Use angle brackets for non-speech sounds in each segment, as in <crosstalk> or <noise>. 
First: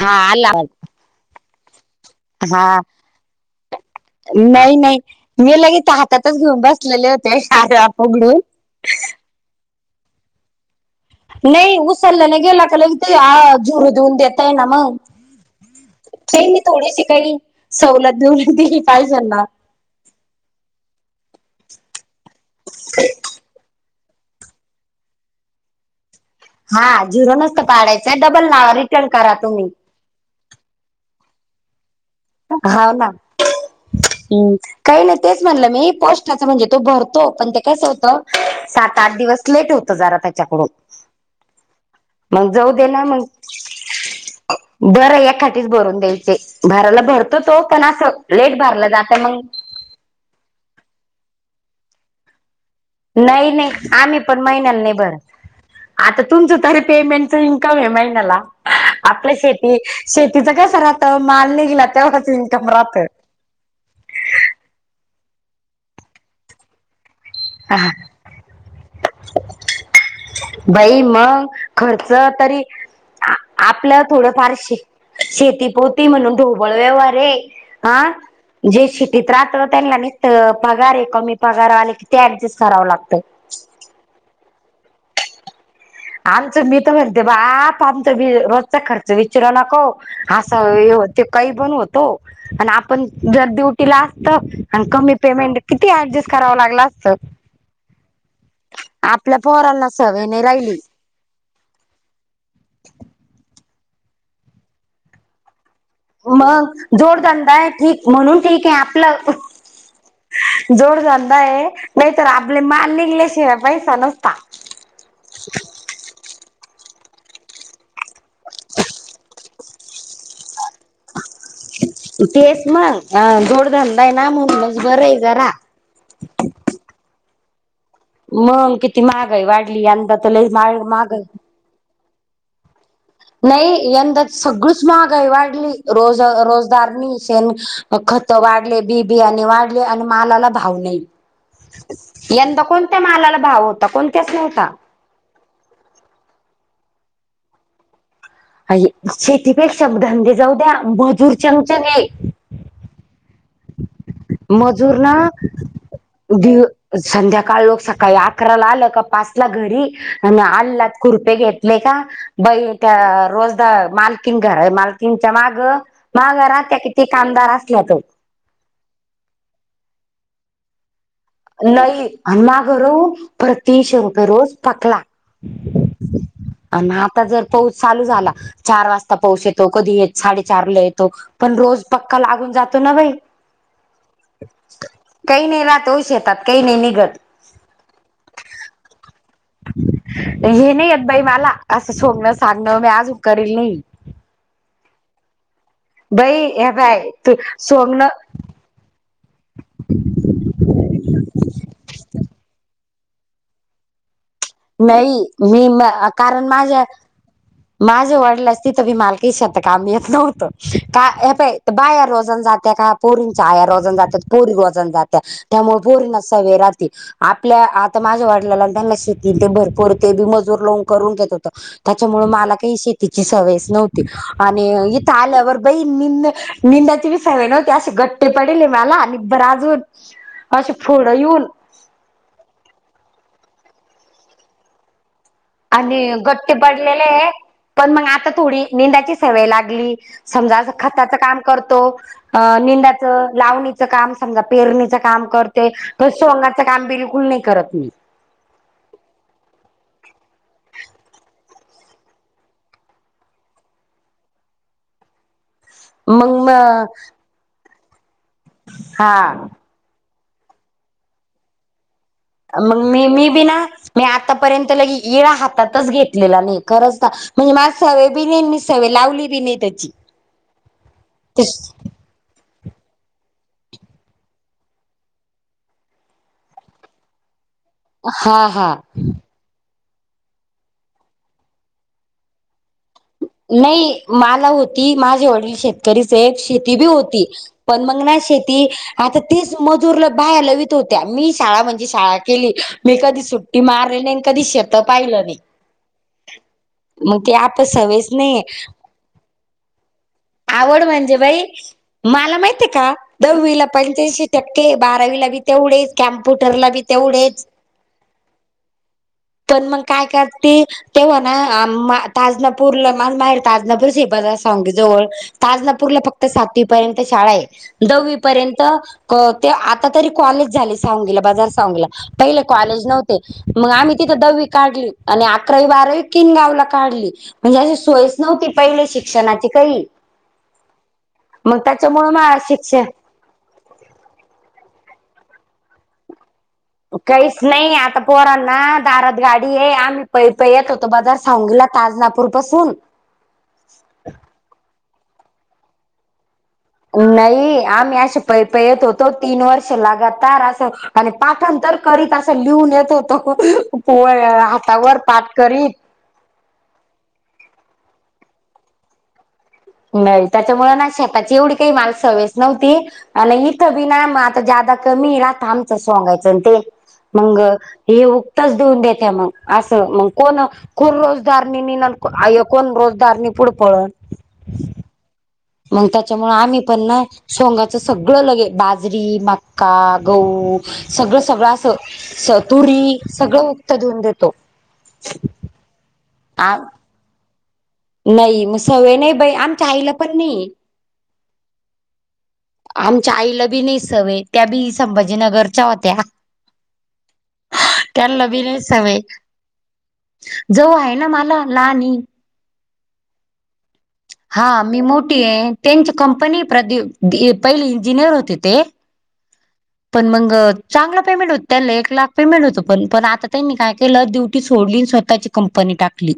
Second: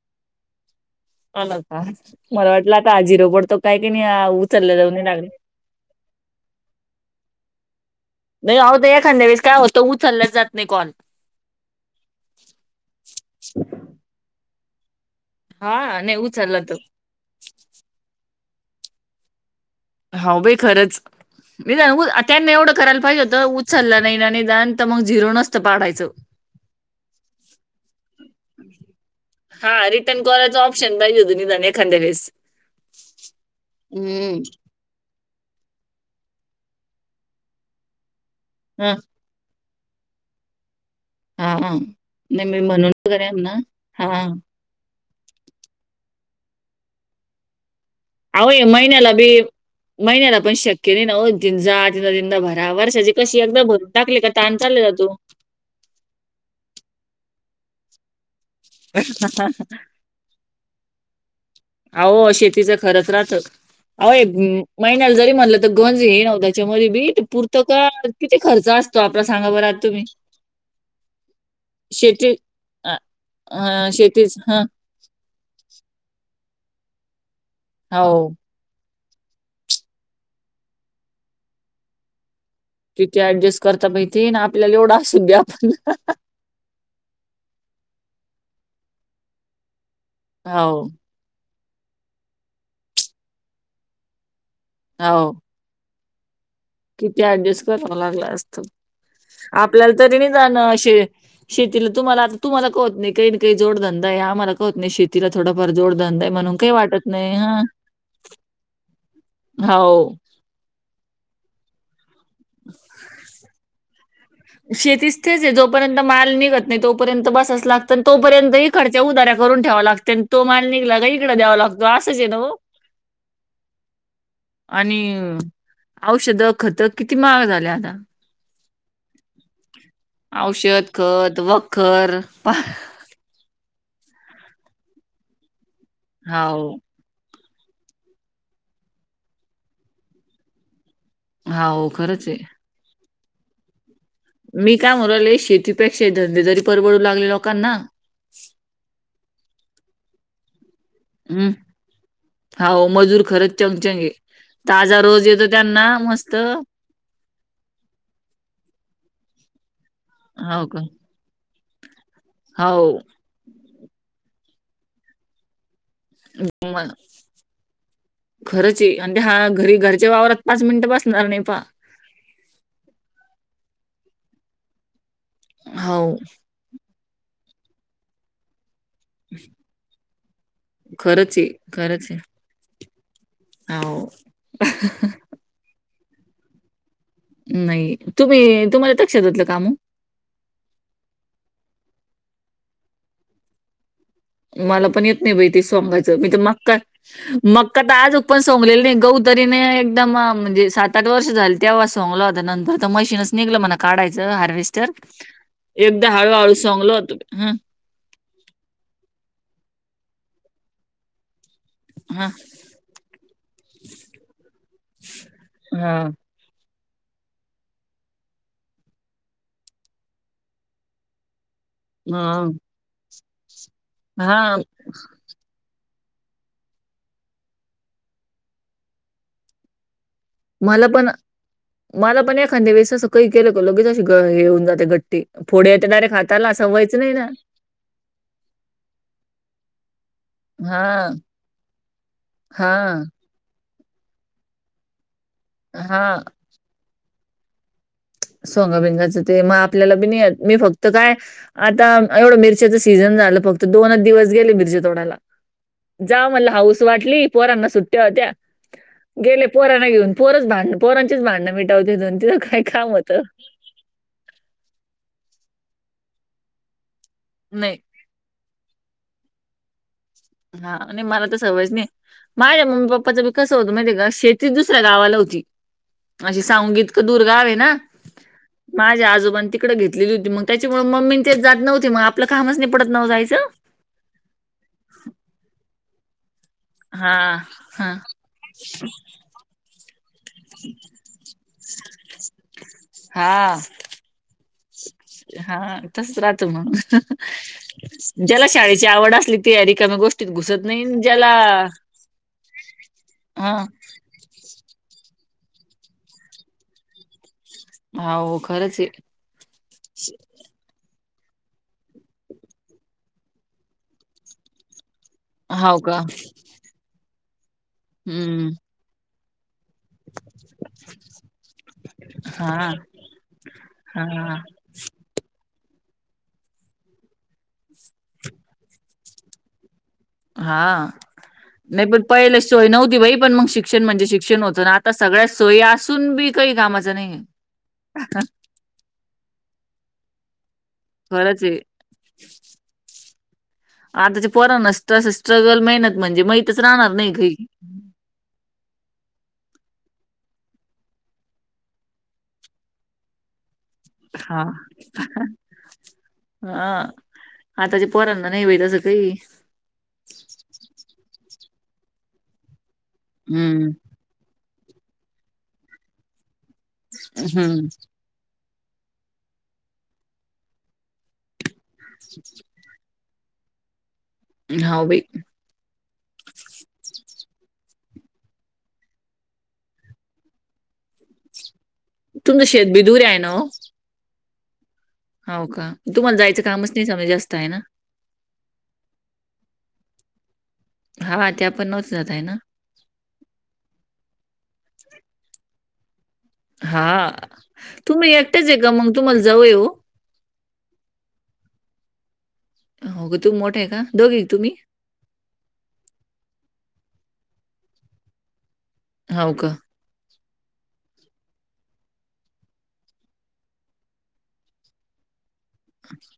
हा आला, आला का मला वाटलं, हा आता जिरो पडतो काय की नाही, उचललं जाऊन लागलं. मी लगे त्या <unintelligible> हातात चा, घेऊन बसलेले होते. उघडून नाही अहो एखादा वेळीस, काय होतं उचललाच जात नाही कॉल, नाही उसलल्याने गेला, की ते जुरू देऊन देेतय ना मग, हा नाही तेनी उचलला तो. थोडीशी काही सवलत, देऊली दिली पाहिजेना. हा बाई खरंच, मी जा त्यांना एवढं करायला पाहिजे होतं. उचचालला नाही ना नीदान, तर मग, झिरो नसतं पाडायचं. हा झेरो नसत, काडाच डबल लावा रिटर्न करा तुम्ही. रेटन करायच, ऑपशन पाहिजे होता एकादरा वेळेस, हाव ना हम्म हम, काही नाही तेच म्हणलं मी, पोस्टा, च म्हणजे तो भरतो पण ते कसं होतं ह सात आठ दिवस. लेट होत. जरा त्याच्याकडून, हा हा, नाही मग मी जाऊ दे म्हणून ना मग कानी हेना, हा, हा बरं या एखादी भरून द्यायचे, भराला भरतो तो, पण असं. अहो लेट भरला महिन्याला जात बी, मग महिन्याला पण शक्य नाही, ना हो त <unintelligible> हा वर्षाची कशी नाही एकदा नाही भरून आम्ही टाकले, का पण ताण चालल महिन्याला नाही जातो, भरत आता तुमचं तरी पेमेंटच इन्कम आहे, महिन्याला आपल्या, शेती शेतीचा कस राहतं माल, निघाला की, त्यावरच अहो इन्कम शेतीचं राहतं. खरंच महिन्याला जरी म्हणलं तर गंज हे नव त्याच्या म बीट पुरतं का हा किती खर्च असतो, आपला सांगा बर आात तुम्ही, बाई मग खर्च शेती तरी अ अ आपलं थोडं शेतीच हं फारशी शेती पोती म्हणून ढोबळ व्यवहार आहे हा हो जे शिटीत राहत त्यांना निित पगार आहे कमी पगार आले ते ऍडजस्ट करा तिथे ऍडजस्ट करता माहिती ना आपल्याला एवढं असू द्या आपण आमचं मी तर म्हणते बाप आमचा मी रोजचा खर्च विचारू नको हो असं ते काही पण होतो आणि आपण जर ड्युटीला असत आणि कमी हो पेमेंट किती ऍडजस्ट कराव लागला किती ऍडजस्ट करावं लागला असत आपल्या पोरांना आपल्याला तरी सवय नाही जाणं राहिली असे शेतीला तुम्हाला आता तुमला कत नाही काही काही जोडधंदा आहे आम्हाला कत नाही शेला थोडाफार जोड मग जोडधंदा आहे ठीक म्हणून ठीक आहे आपलं हो जोड झाय नाही तरर आपले मान लिहिल्या शिवा पैसा नसता शेतीच तेच जोपर्यंत माल निघत नाही तोपर्यंत बसास लागत आणि तोपर्यंत खर्च्या उदार्या करून ठेवा लागते आणि तो मान निघला काहीकडं द्यावा लागतं असंच आहे ना ग तेच मग जोडधंदा आहे ना म्हणूनच आणि बरं आहे जरा औषधं खतक किती महाळ झाले आता मग किती महाग आहे वाढली यंदा तर ल मा माग आहे घर प नाही यंदाच सगळीच महागाई वाढली रोज हाव रोजदारनी खत वाढले बिबियाणे वाढले आणि मालाला भाव नाही हाव खरंच आहे यंदा कोणत्या मालाला भाव होता कोणत्याच नव्हता त्यामुले शेतीपेक्षा धंदेदरी परवडू लागले लोकांना अ शेतीपेक्षा धंदे जाऊ द्या मजूर चमचाने होा मजूर खरंच चंगचंग आहे ताजा रोज येतो त्यांना मस्त दिव संध्याकाळ लोक सकाळी अकराला आलं का पाच ला घरी आणि हाव का आला खुरपे घेतले का बई हाव त्या रोज मालकीन घर आहे मालकींच्या माग माघर त्या किती कामदार असल्यात खरच आणि ते हा घरी घरच्या वावरात पाच मिनिटं बसणार नाही प नाही आणि मागर प्रतिशे रुपये रोज पकला हो आणि आता जर पाऊस चालू झाला चार वाजता पाऊस येतो कधी येतो साडेचारला येतो खरंच आहे, पण रोज खरंच पक्का आहे. लागून जातो ना बाई हो. काही नाही रातोष येतात काही नाही निघत नाही तुम्ही तुम्हाला तक्ष देतलं काम हे नाही यत बाई मला असं सोडणं सांगणं मी आज उ करल नाही मला पण येत नाही बाई ते सोगायचं मी तर बाई हे मक्का बाय तू मक्का तर सोंगण आज पण सोगलेलं नाही गौ तरीने एकदम म्हणजे सात आठ वर्ष झाली तेव्हा सोंगल होता नंतर तर मशीनच निघलं म्हणा काढायचं हार्वेस्टर नाही मी एकदा हळूहळू सांगल तोम ह माझ वडलं असती तर मी मालकी शतकाम येत नव्हतं का हे प बाया हं, रोजण जात्या का पोरींच्या आया रोजण जातात पोरी रोजण जात्या त्यामुळे हां, पोरीन सवराात आपल्या आता माझ्या वडलाला त्यांना शेती ते भरपूर ते बी मजूर लोून करून घेत होत त्याच्यामुळे हां, मला काही शेतीची सवय नव्हती हां. आणि इथे आल्यावर बई नि निंदाची बी सव नव्हती असे गट्टे पडेले मला आणि बर अजून असे मला फोड पण येऊन मला पण एखाद्या वेस असं काही केलं का लगेचशी येऊन जाते गट्टी फोड येते आणि डायरेक्ट गट्टी हाताला सवयच पडलेले नाही ना. आहे पण मग आता थोडी निंदाची सवय लागली समजा हां, खताचं काम करतो अ हां, निंदाचं लावणीचं काम समजा पेरणीच काम करते तर हां. सोंगाचं काम बिलकुल नाही करत मी सोंग बिंगाचं ते मग आपल्याला बी मी फक्त काय आता एवढं मिरच्याचं सीझन झालं फक्त दोन आच दिवस गेले मिरच्या तोडायला जा मग म म्हला हाऊस वाटली पोरांना सुट्ट्या होत्या हा गेले पोराना घेऊन परच भांडणंोरांचेच भांडणं मिटावते दोनथ मग मी मी बी ना मी आतापर्यंत लगे इळा हातातच घेतलेला नाही खरंच ना म्हणजे माझ नाही सव बिनन मी सव लावली बि नाही त्याची हा आणि मला तर सवज नाही माझ्या मम्मी पप्पाच विकस होत म्हणजे का शेती दुस्या गावाला होती अशी सांगूनगीतकं दुर्गावे आहे ना हा हा माझ्या आजोबां त इिकडे घेतलेली होती मग त्याच्यामुळे मम्मी तेच जात नव्हती मग आपलं कामच नाही पडत नव जायचं नाही मला होती माझे ऑडि शेत तरीच एक शेती बी हा होती पण हा मग ना शेती आता तेच मजूरला बाहेर लवित होत्या मी शाळा म्हणजे शाळा केली मी कधी सुट हा ती मारलेले कधी शेत पाहिलं नाही हा तस राहत मग मग ते आता सवयच नाही ज्याला शाळेची आवड असली तीयारी कमी गोष्ट आवड म्हणजे बाई मला माहिितय का दववीला हां. पाहि टक्के बारावीला बी तेवढेच कम्प्युटरला बी तेवढेच हो खरंच आहे. पण मग काय काय ती तेव्हा ना ताजनापूरला माझ माहेर ताजनापूर श बजार सांगे जवळ हो का? ताजनापूरला फक्त सातवीपर्यंत शाळा आहे दहावी हं. पर्यंत ते आता तरी कॉलेज झाले सांंगीला बाजार सांीला पहिले हां, कॉलेज नव्हते मग आम्ही तिथं हां, दवी काढली आणि अकरावी बारावी किन गावला काढली म्हणजे अशी सोयच नव्हती पहिले शिक्षणाची काही हा मग नाही पण त्याच्यामुळ मला पहिले सोय शिक्षण नव्हती भई पण मग शिक्षण म्हणजे शिक्षण होत ना आता सगळ्या सोयी असून बी काही काम काहीच नाही आता पोरांना दारद गाडी आहे आम् पै प य होतो बाजार खरंच आहे. सांगीला ताज नागपूर पासून आताचे पो ना स्ट स्ट्रगल मेहनत म्हणजे राहणार काही. नाही आम्ही असश पै प येत होतो तीन वर्ष लागातार असं आणि पाठण तर करीत असं लिहून येत होतो पो हातावर पाठ करी हा आताच्या पोरांना नाही वेट असं काही नाही त्याच्यामुळे ना शेताची एवढी काही माल सवेस नव्हती आणि हं, हीथबी ना जा कमी राहत आमच सोगायचं ते मग हं. हे च देऊन देते मग असं मग कोण कुररोजदारयोग्य कोण रोजदार नि पुुड पळत हा बाई‌. मग त्याच्यामुळे आम्ही पण ना सोंगाचं सगळं लगे बाजरी मक्का गहू सगळं सगळं असं स तुमचं शेत तुरी बी दूर आहे ना ओ? सगळं उक्त देऊन देतो. हो का तुम्हाला जायचं आ कामच नाही समजा जास्त आहे ना. नाही मग सवय नाही बाई आमच्या आईला पण नाही य. हा त्या पण नव्हत्या जात हाय ना. आमच्या आईला बी नाही सवय त्या बी संभाजीनगरच्या होत्या. हा तुम्ही त्यांना बी एकटीच आहे नाही का मग सवय तुम्हाला जाऊ ये <inaudible> होग तू मोठ आहे का दोघी आहे हा तुम्ही? मी मोठी टच कंपनी प्र पहिले इंजिनियर होते ते हो का. पण मग चांगला पेमेंट होत त्याला एक लाख पेमेंट होतं पण पण आता त्यांनी काय केलं ड्यूटी सोडली स्वतःची कंपनी टाकली.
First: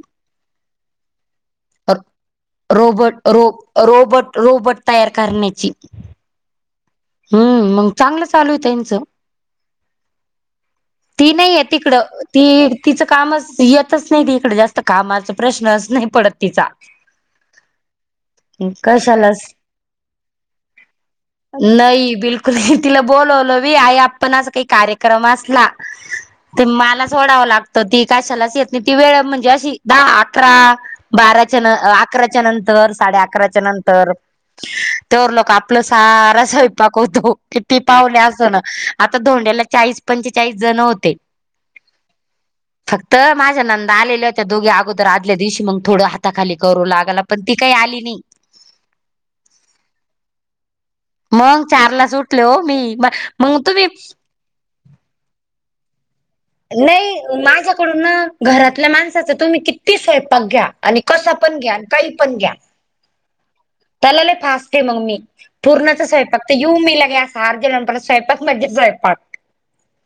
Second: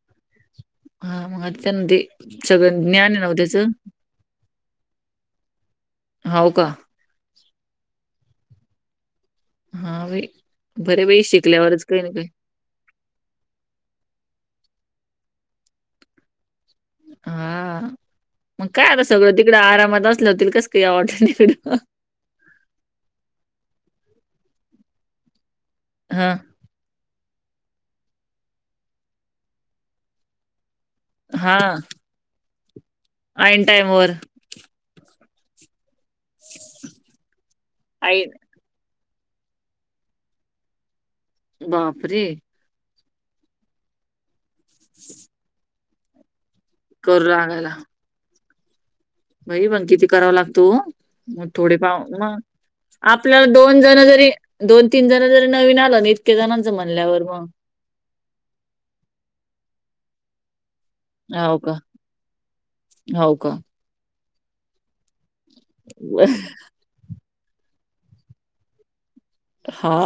हा मग आ त्यांमध्ये ते सगळं ज्ञान आहे रोबोट नाव रो त्याचं. रोबोट रोबोट तयार करण्याची. हो का. हम्म मग चांगलं चालू य त्यांचं. हां, बाई. बरं बाई ती नाहीय शिकल्यावरच तिकडं काही ना काही. ती तिचं कामच येतच नाही त इकडे जास्त कामाचा प्रश्नच नाही पडत तिचा ती हा मग काय आता सगळं कशालाच तिकड आरामात बसल्या होतील कस का या वाटने. नाही बिलकुल तिला बोलवलं वी आई आपण अस काही कार्यक्रम असला. हम्म. ते मला सोडावं लागतं ती कशालाच येत नाही ती वेळ म्हणजे अशी दहा अकरा बाराच्या न हां. अकराच्या नंतर साडे अकराच्या ऐन टाईमवर. नंतर. तर लोक आपलं सारा स्वयंपाक होतो किती पावणे ऐन असो ना. आता धोंड्याला चाळीस पंचेचाळीस जण होते. बापरे! फक्त माझ्या नंदा आलेला हो त्या दोघे अगोदर आदल्या दिवशी मग थोडं हाताखाली. करू लागला पण ती काही आली नाही. बाई मग किती कराव लागतो ओ. मग थोडी पाव चारला मग सुटले हो मी आपल्याला मग दोन तुम्ही जण जरी दोन तीन जण जरी नवीन आलं ना इतके जणांचं म्हणल्यावर मग कुठन घरातल्या माणसाच तुम्ही किती स्वयंपाक घ्या. आणि कसा हो पण का घ्या आणि काही पण घ्या. हो का त्याला लई फास्ट आहे मग मी पूरणाचा स्वयपाक त येऊ मी लगे सारज नंतर स्वयंपाक म्हजे स्वयंपाक हा.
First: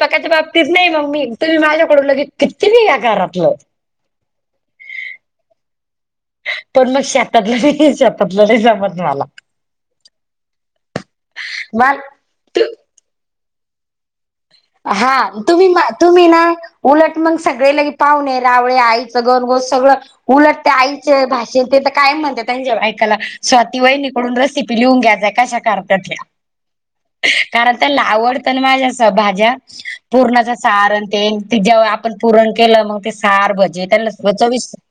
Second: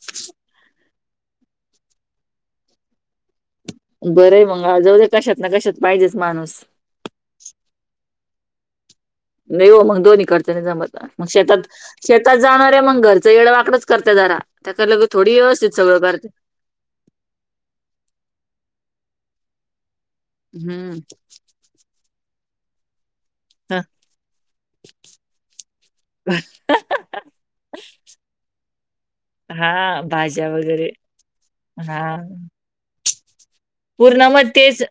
पकाच्या बाबतीत नाही म मी तुम्ही माझ्याकडून लगे किती मी घरातलं. बरं आहे मंग जाऊ कशात ना कशात पाहिजेच माणूस. पण मग शेतातलं नाही शेतातलं नाही जमत मला. नही हो मग दोन्ही कडच नाही जमत मग शेतात मग शेत आता तू जाणाऱ्या मग घरचं येडवाकड करत जरा. त्याकडे लगे हा थोडी तुम्ही व्यवस्थित मा सगळं तुम्ही करते ना. उलट मग सगळे लई पावणे रावळे आईचं गनो गस सगळं उलट त्या हम्म आईचे भाषे ते तर कायम म्हणतात त्यांच्या बायकाला हा स्वातीवहिनी कडून रेसिपी लिहून घ्यायच्या कशा करताय त्या. कारण त्याला आवडत ना माझ्या अस भाज्या हा, भाज्या पुरणाचा वगैरे सार अन ते जेव्हा हा आपण पुरण केलं मग ते सार भ पूर्ण मत तेच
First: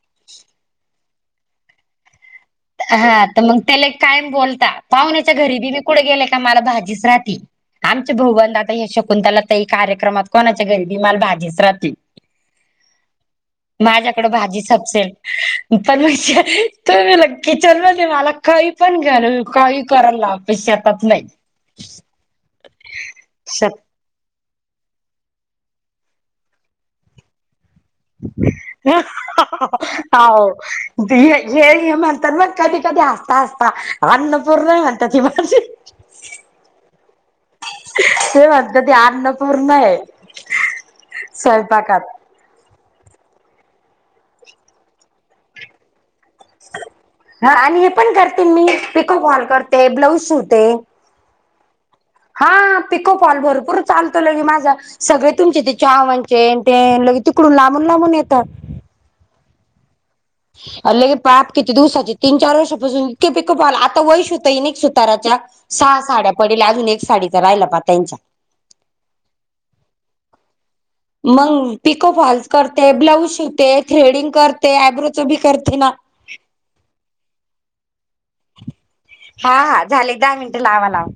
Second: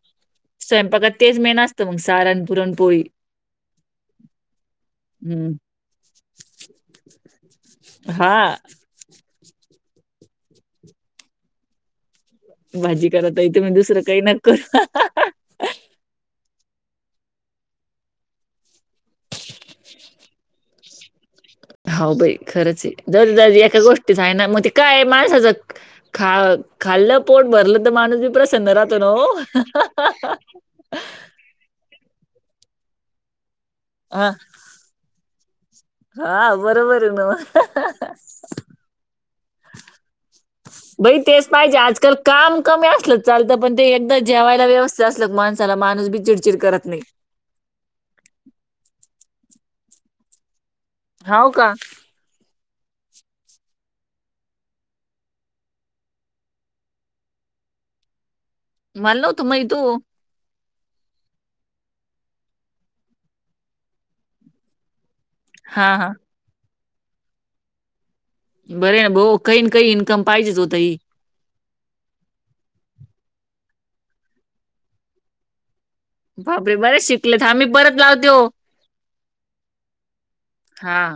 स्वयंपाकात तेच मेन असत मग सारण पुरणपोळी हा तर मग त्याला कायम बोलता पाहुण्याच्या हम्म घरी बी मी कुठे गेले का मला भाजीच राहते आमचे हा भाऊबंध आता हे शकून त्याला त कार्यक्रमात कोणाच्या गरिबी माल भाजीच राहली भाजी करता यथे मी दुसरं काही नका भाजी करु. <inaudible> किचन म्हजे मला कही पण घ्याल कही करायला लाे शेतात नाही. <inaudible> शेत ते जाय ना मग ते काय मालासज खा खाल्लं पोट भरलं तर माणूस बी प्रसन्न राहतो ना हो. हो हे हे म्हणतात मग कधी कधी हसता हसता हा अन्नपूर्णा म्हणता ती माझी. हा बरोबर आहे न म. ते म्हणता ती अन्नपूर्णा य बाई तेच पाहिजे आजकाल स्वयंपाकात. काम कमी असलं चालतं पण ते एकदा जेवायला व्यवस्थित असल माणसाला माणूस बी चिडचिड करत नाही ह आणि हे पण करते मी पिको हॉल करते ब्लाऊज शिवते हो का. हा पिको पॉल भरपूर चालतो लगे माझा. <inaudible> मल तुम इू अ ल के पाप किती दिवसाचे तीन चार वर्षापासून इके प्क पाला आता वैश होता इ नक सुताराच्या हा सहा हा साड्या पडेल्या अजून एक साडी तर राहिला पा त्यांच्या बरे ना भा काही ना काही इन्कम पाहिजेच होत ही मग पिको फॉल्स करते ब्लाऊज शिवते थ्रेडिंग करते यब्रोचं बी करते ना बाबरे बरेच शिकलेत आम्ही परत लावतेो हा हा झाले दहा मिनट लावा हा लाव